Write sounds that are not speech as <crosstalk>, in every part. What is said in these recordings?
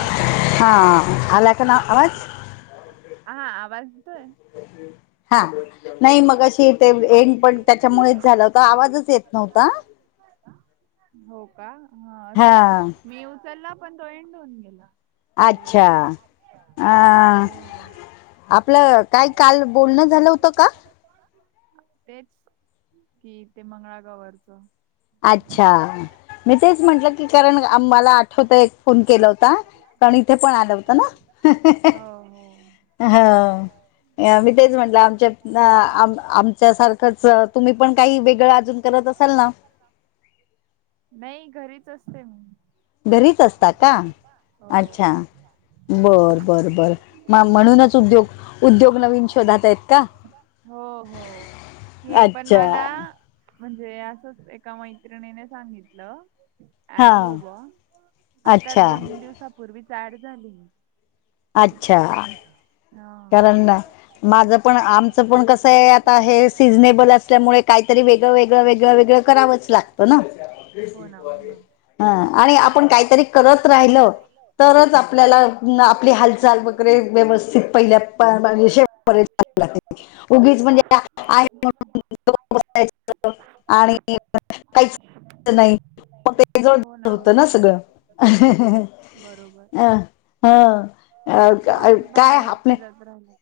हा हा आला कुणा आवाज हा आवाज येतोय हा नाही मघाशी ते एंड पण त्याच्यामुळेच झाला होता आवाजच येत नव्हता. हो का हा असेल हा मी उचलला पण तो एंड होऊन गेला. अच्छा तेवढ्यात. अ आपलं काल काल बोलणं झालं होतं का? तेच कि ते मंगळागोवरच अच्छा मी तेच म्हंटलं की कारण मला आठवत एक फोन केला होता. पण इथे पण आलं होतं ना हो हो. हा मी तेच म्हटलं आमच्यात हा आम आमच्या सारखच तुम्ही पण काही वेगळं अजून करत असाल ना नाही घरीच असते मी घरीच असता का हो अच्छा बर हो बर बर म म्हणूनच उद्योग उद्योग नवीन शोधात आहेत का? हो हो हे पण अच्छा मला. म्हणजे असंच एका मैत्रिणीने सांगितलं. हा ऍड हो ब आता अच्छा दोन दिवसापूर्वीच ऍड झाली. अच्छा हा कारण. माझं पण आमचं पण कसं आहे आता हे सिझनेबल असल्यामुळे काहीतरी वेगळं वेगळं वेगळं वेगळं. करावच लागत ना. हो ना हो ना ह आणि आपण काहीतरी करत राहिल तरच आपल्याला आपली हालचा. चाल वगैरे व्यवस्थित पहिल्या उगीच म्हणजे आहेण. <unintelligible> आणि काहीच. नाही मग तेज होत ना सगळं. बरोबर. हा काय ह हिरत ब्रह्म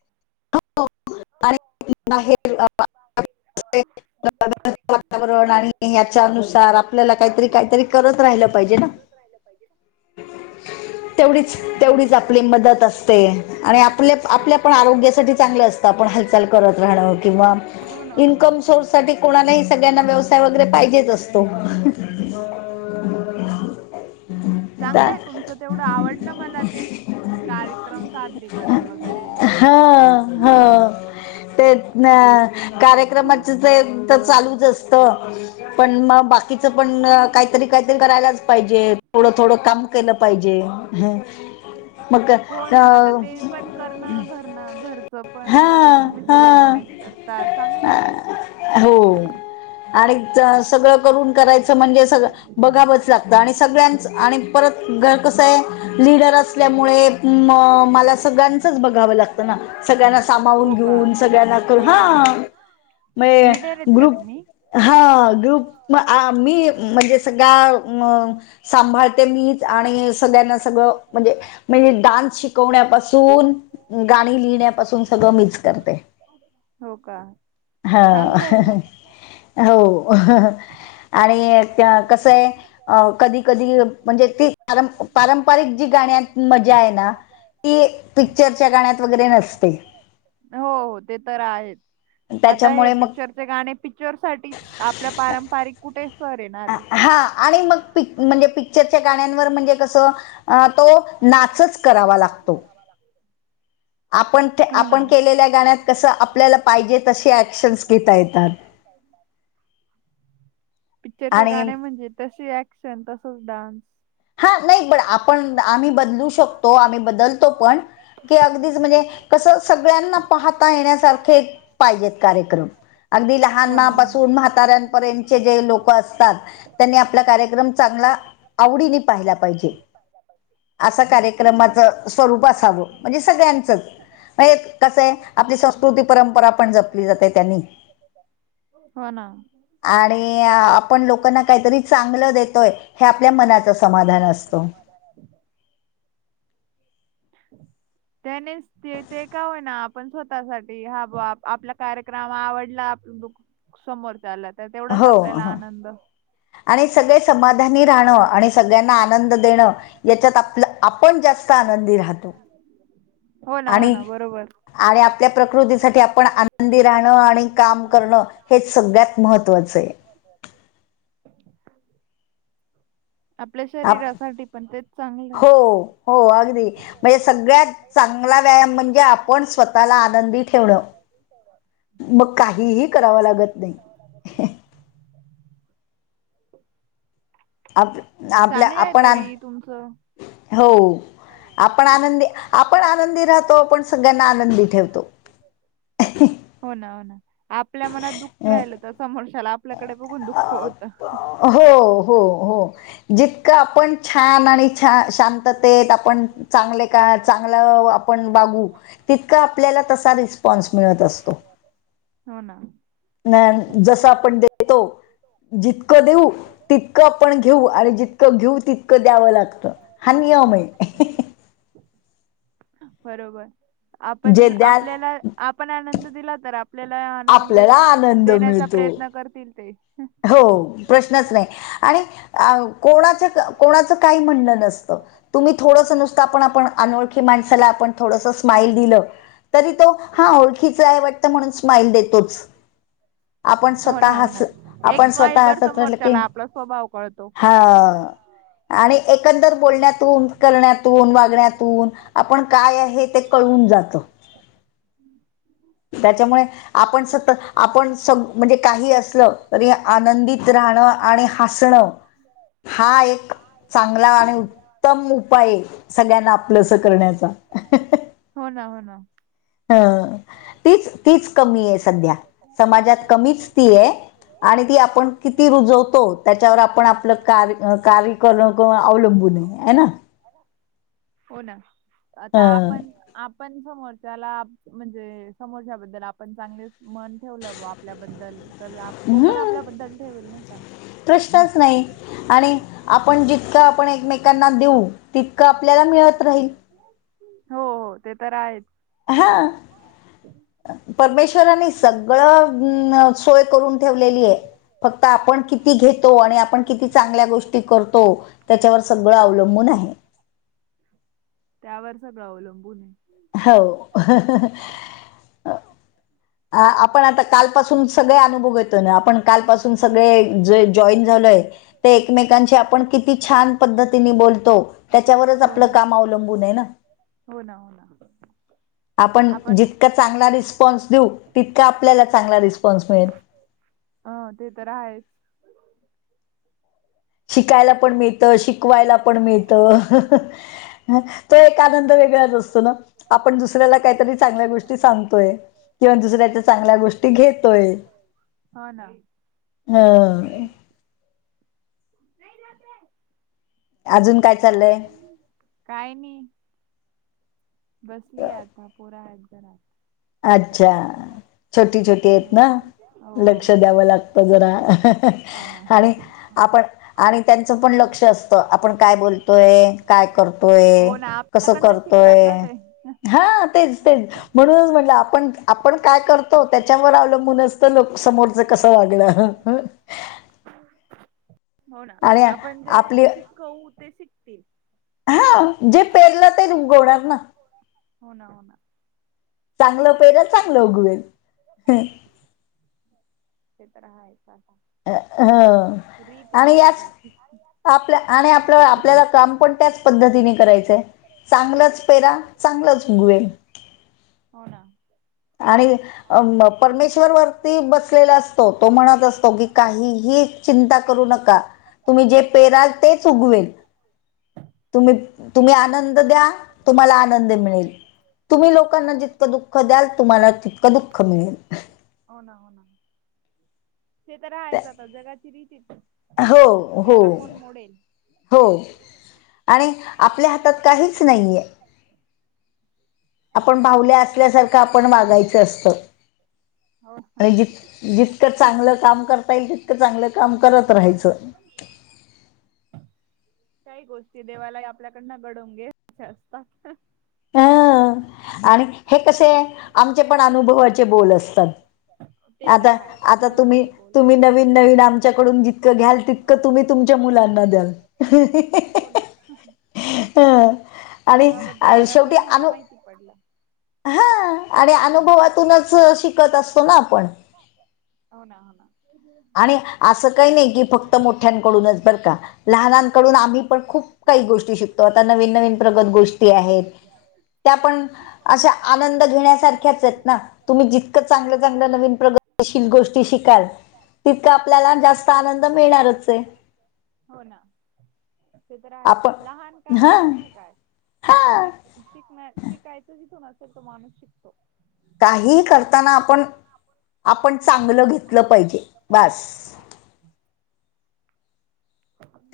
हो आणि हो आणि बाहेर अं, बाहेर अ असे वातावरण आणि रला ह्याच्यानुसार आपल्याला यांचा काहीतरी होता करत काहीतरी राहिलं पाहिजे काहीतरी ना करत राहिलं पाहिजे ना तेवढीच ना तेवढीच आपली मदत असते आणि आपल्या आपल्या पण आरोग्यासाठी चांगलं असतं आपण हालचाल करत राहणं किंवा हो ना हो ना इन्कम साठी कोणालाही सगळ्यांना व्यवसाय वगैरे पाहिजेच असतो <inaudible> चांगलं त्या- आहे तुमचं तेवढं आवडलं मला ते कार्यक्रम सादरीकरण वगैरे हो तेच ना कार्यक्रमाच ते तर चालूच असत पण मग बाकीच पण काहीतरी काहीतरी करायलाच पाहिजे थोडं थोडं काम केलं पाहिजे ह हो ना आता ते पण करणं घरण घर पण हा वगैरे तुम्ही सगळं हा मॅनेज करता चांगलं आहे हो आणि चं सगळं रूम करायचं म्हणजे सगळं बघावंच लागतं आणि सगळ्यांचं आणि परत घर कसा आहे लिडर असल्यामुळे मला सगळ्यांचं बघाव लागत ना सगळ्यांना सांभाळून हो का घेऊन सगळ्यांना हा मग हा लीडर आहेत का ग्रुप तुम्ही हा ग्रुप अ मी म्हणजे सगळा अ सांभाळते मीच आणि सगळ्यांना सगळं म्हणजे म्हणजे डान्स शिकवण्यापासून गाणी लिहिण्यापासून सगळं मीच करते हो का हा चांगलं आहे मग हो आणि कस आहे अ कधी कधी म्हणजे ती पारंपारिक जी गाण्यात मजा आहे ना ती पिक्चरच्या गाण्यात वगैरे नसते हो हो ते तर आहेत आता हे त्याच्यामुळे मग पिक्चर गाणे पिक्चरसाठीच आपल्या पारंपारिक कुठे सर येणार आहे. हा आणि मग पिक म्हणजे पिक्चरच्या गाण्यांवर म्हणजे कसं अ तो नाचच करावा लागतो आपण ते हो ना आपण केलेल्या गाण्यात कसं आपल्याला पाहिजे तसे ऍक्शन्स घेता येतात पायथान पिक्चरच्या आणि गाण्या म्हणजे तसे ऍक्शन तसाच डान्स हा नाही पण आपण आम्ही बदलू शकतो आम्ही बदलतो पण की अगदीच म्हणजे कसं सगळ्यांना पाहता येण्यासारखे पाहिजेत कार्यक्रम अगदी हो ना हो ना. लहानपणापासून म्हाता म्हाताऱ्यापर्यंतचे जे लोकं असतात, त्यांनी आपला कार्यक्रम चांगला, आवडीने पाहिला पाहिजे. असं कार्यक्रमाचं स्वरूप असावं, म्हणजे सगळ्यांचच. नाही एक कसं आहे आपली संस्कृती परंपरा पण जपली जाते त्यांनी. हो ना. आणि आपण लोकांना काहीतरी चांगलं देतोय हे आपल्या मनात असतं. समाधान असतं. त्याने ते ते का होईना आपण स्वतःसाठी हा बुआ आपला कार्य रम आवडला समोर चाल्या, तर तेवढाच हो आपल्याला हो. आनंद आणि सगळे समाधानी राहणं, आणि सगळ्यांना आनंद देणं याच्यात आपलं, आपण जास्त आनंदी राह हो ना हो आणि, ना बरोबर आणि आप आपल्या प्रकृतीसाठी आपण आनंदी राहणं, आणि काम करणं, हेच सगळ्यात महत्त्वाचं आहे आपल्या आप शरीरासाठी पण ते हो, हो अगदी म्हणजे सगळ्यात चांगला व्यायाम म्हणजे आपण स्वतःला आनंदी ठेवणं मग काहीही कराव लागत नाही आप आपल्या चांगलं आहे आपण तरी तुमचं आप हो आपण आनंदी आपण आनंदी राहतो आपण सगळ्यांना आनंदी ठेवतो हो ना, हो ना आपल्या मनात दुःख अं, राहिलं तर समोरच्याला आप <unintelligible> हो, हो, हो जितकं आपण छान आणि छा शांत तेत आपण चांगले का चांगलं आपण वाघू तितका आपल्याला तसा रिस्पॉन्स मिळत असतो हो ना नाही जसं आपण देतो जितकं देऊ तितकं आपण घेऊ, आणि जितकं घेऊ तितकं द्यावं लागतं हा नियम आहे बरोबर जे आपण द्याल आपल्याला आपण आनंद दिला तर, आपल्याला आनंद आपल्याला आनंद देण्याचा मिळतो प्रयत्न करतील ते हो प्रश्नच नाही आणि कोणाचं, कोणाचं काही म्हणणं नसतं तुम्ही थोडंसं नुसतं आपण, आपण अनोळखी माणसाला आपण थोडसं स्माइल दिलं तरी तो हां ओळखीचा आहे वाटतं म्हणून स्माइल देतोच <unintelligible> आपण हो स्वतः ना, हो हस ना. एक आपण स्वतः स्माईलवर हासत राहिलं की समोरच्याला आपला स्वभाव कळतो. हां आणि एकंदर बोलण्यातून, करण्यातून, वागण्यातून आपण काय आहे ते कळवून जातं त्याच्यामुळे आपण सतत आपण स म्हणजे काही असलं तरी आनंदित राहणं आणि हासणं हा एक चांगला आणि उत्तम उपाय आहे सगळ्यांना आपलंस करण्याचा हो ना, हो ना ह तीच, तीच कमी आहे सध्या समाजात कमीच ती आहे आणि ती आपण किती रुजवतो त्याच्यावर आपण आपलं कार कार्य कार करण अवलंबून आहे, आहे ना हो ना आता हं. आपण आप पन समोच्याला म्हणजे समोच्याबद्ल आपण चांगले मन ठेवले आपल्याबद्दल तर तो हम्म, पण आपल्याबद्दल ठेवेल नाही का प्रश्नच नाही आणि आपण जितकं आपण एकमेकांना देऊ तितकं आपल्याला मिळत राहील हो, हो ते तर आहेच हा परमेश्वरानी सगळं सोय करून ठेवलेली आहे फक्त आपण किती घेतो आणि आपण किती चांगल्या गोष्टी करतो त्याच्यावर सगळं अवलंबून आहे त्यावर सगळं अवलंबून आहे हो आपण आता कालपासून सगळे अनुभव येतो ना आपण कालपासून सगळे ज जॉईन झालय ते एकमेकांचे आपण किती छान पद्धतीने बोलतो त्याच्यावरच हो आपलं ना काम अवलंबून आहे ना हो ना हो आपण जितका चांगला रिस्पॉन्स देऊ तितका आपल्याला चांगला रिस्पॉन्स मिळेल अ ते तर आहेच शिकायला पण मिळत शिकवायला पण मिळत तो एक आनंद वेगळाच असतो ना आपण दुसऱ्याला काहीतरी चांगल्या गोष्टी सांगतोय किंवा दुसऱ्याच्या चांगल्या गोष्टी घेतोय हो ना हा <inaudible> अजून काय चाललंय काय नाही बसली आता पोरा ह जरा अच्छा छोटी ह छोटी आहेत ना हो लक्ष हो द्यावं लागतं जरा हो ना आणि आपण आणि त्यांचं पण लक्ष असतं आपण काय बोलतोय काय करतोय हो ना कसं आपल्याकडनं शिकतात करतोय ना ते हा तेच तेच म्हणूनच म्हंलं आपण आपण काय करतो त्याच्यावर अवलंबूनच तर लोक समोर कसं वागणं हो ना आपण जे आपली शिकवू ते शिकतील हा जे पेरलं ते रुगवणार ना हो ना हो ना चांगलं पेर चांगलं उगवेल ते तर आहेच आता हा <inaudible> आपल्या आणि आपल्या आपल्याला काम पण त्याच पद्धतीने करायचंय चांगलंच पेरा चांगलंच उगवेल हो ना आणि परमेश्वर वरती बसलेला अस तो म्हणत असतो की काहीही चिंता करू नका तुम्ही जे पेराल तेच उगवेल तुम्ही तुम्ही आनंद द्या तुम्हाला आनंद मिळेल तुम्ही लोकांना जितकं दुःख द्याल तुम्हाला तितकं दुःख मिळेल हो ना हो ना ते तर राहायचंात जगाची रिच हो हो त्याला कोण मोडेल हो आणि आपल्या हातात काहीच नाहीये. आपण भावल्या असल्यासारखं आपण वागायचं असतं हो ना आणि जी जितकं चांगलं काम करता येईल तितकं चांगलं काम करत राहायचं. काही गोष्टी देवाला ही आपल्याकडं घडवून घ्यायच्या असतात. हं. आणि हे कसे आमचे पण अनुभवाचे बोल असतात. ते तर आता आहेच आता तुम्ही अनुभवी बोल बोल. तुम्ही नवीन नवीन आमच्याकडून जितकं घ्याल तितकं तुम्ही तुमच्या मुलांना द्याल. हा हा हो अ आणि शेवटी अनुभव पडला. हा आणि अनुभवातूनच शिकत असतो ना आपण हो ना हो ना आणि आणि अजूनपण मोठ्या मोठ्या बर का लहानांकडून आम्ही पण खूप काही गोष्टी शिकतो आता नवीन नवीन प्रगत गोष्टी आहेत. त्या पण अशा आनंद घेण्यासारख्याच आहेत ना. तुम्ही जितकं चांगल्या चांगल्या नवीन प्रगतीशील गोष्टी शिकाल. तितकं आपल्याला जास्त आनंद मिळणारच आहे. हो ना ते तर आहेत लहान आपण काय आणि हा मोठं काय हा ठीक. शिकनार शिकायचं जिथून असेल तो माणूस शिकतो. काही करताना आपण आपण चांगलं घेतलं पाहिजे बास. <unintelligible> <inaudible>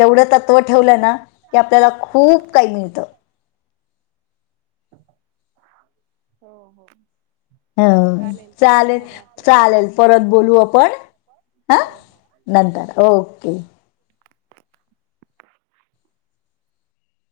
तेवढं तत्त्व ठेवलं ना की आपल्याला खूप काही मिळतं. हो हो हा ताई चालेल झाले आपले दहा चालेल मिनिट परत बोलू आपण हा हो हो हो नंतर ओके.